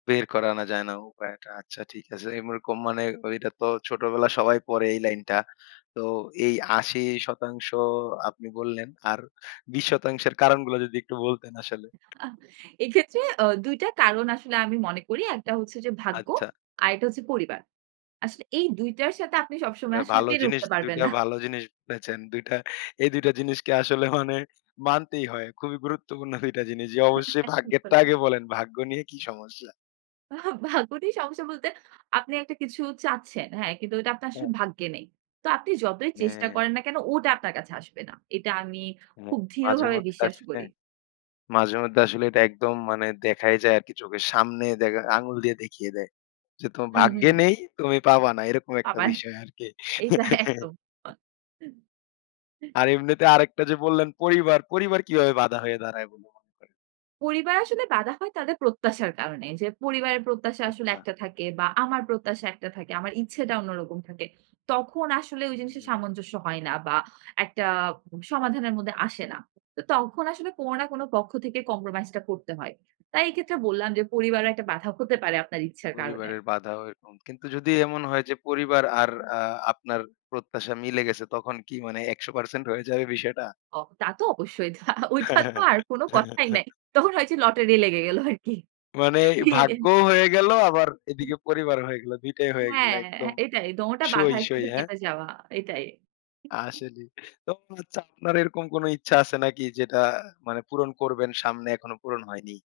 বের করে আনা যায় না উপায়টা। আচ্ছা ঠিক আছে। এইরকম মানে ওইটা তো ছোটবেলায় সবাই পড়ে এই লাইনটা। তো এই ৮০% আপনি বললেন আর ২০% এর কারণগুলা যদি একটু বলতেন আসলে? উ আহ এক্ষেত্রে আ ২ টা কারণ আসলে আমি মনে করি। একটা হচ্ছে যে, ভাগ্য, আচ্ছা। আরেকটা হচ্ছে পরিবার। আসলে এই ২ টার সাথে আপনি সবসময় এ আসলে ভালো পেরে জিনিস, উঠতে ২ পারবেন টা না। ভালো জিনিস বলেছেন। ২ টা এই ২ টা জিনিসকে আসলে মানে মানতেই হয়। খুবই গুরুত্বপূর্ণ ২ টা জিনিস। যে, অবশ্যই ভাগ্যেরটা [unintelligible] আগে বলেন। ভাগ্য নিয়ে কি সমস্যা? আ ভাগ্য নিয়ে সমস্যা বলতে আপনি একটা কিছু চাচ্ছেন হ্যাঁ, কিন্তু ওটা আপনার আসলে হ্যাঁ। ভাগ্যে নেই তো আপনি যতই চেষ্টা হ্যাঁ। করেন না কেন ওটা আপনার কাছে আসবে না। এটা আমি হ্যাঁ, খুব দৃঢ়ভাবে মাঝেমধ্যে বিশ্বাস আসলে করি। মাঝেমধ্যে আসলে এটা একদম মানে দেখাই যায় আরকি চোখের সামনে দে আঙ্গুল দিয়ে দেখিয়ে দেয়। যে, তোমার হুম, ভাগ্যে হুম। নেই তুমি পাবা না এরকম একটা আবার বিষয় আরকি। এইটা একদম। আর এমনিতে আরেকটা যে, বললেন পরিবার, পরিবার কিভাবে বাধা হয়ে দাঁড়ায় বলে মনে করেন? পরিবার আসলে বাধা হয় তাদের প্রত্যাশার কারণে। যে, পরিবারের প্রত্যাশা আসলে আচ্ছা। একটা থাকে বা আমার প্রত্যাশা একটা থাকে, আমার ইচ্ছেটা অন্যরকম থাকে। তখন আসলে ওই জিনিসের হুম। সামঞ্জস্য হয় না বা একটা সমাধানের মধ্যে আসে না। তো তখন আসলে কোনো না কোনো পক্ষ থেকে কম্প্রোমাইজ টা করতে হয়। তাই এই ক্ষেত্রে বললাম যে, পরিবারে একটা বাধা হতে পারে আপনার ইচ্ছার কারণে। পরিবারের বাধাও এরকম কিন্তু যদি এমন হয় যে, পরিবার আর আ আপনার প্রত্যাশা মিলে গেছে তখন কি মানে ১০০% হয়ে যাবে বিষয়টা? ও তা তো অবশ্যই ওটা ওইটা তো আর কোনো কথাই নাই, তখন হয় যে, লটারি লেগে গেল আরকি মানে এটাই। ভাগ্যও হয়ে গেল, আবার এদিকে পরিবারও হয়ে গেলো, ২ টাই হয়ে গেল হ্যাঁ, একদম এটাই দোনটা বাঁধা সই, সই একসাথে হ্যাঁ? কেটে যাওয়া এটাই। [unintelligible] আসলে তো [unintelligible] আপনার এরকম কোনো ইচ্ছা আছে নাকি যেটা মানে পূরণ করবেন সামনে এখনো পূরণ হয়নি?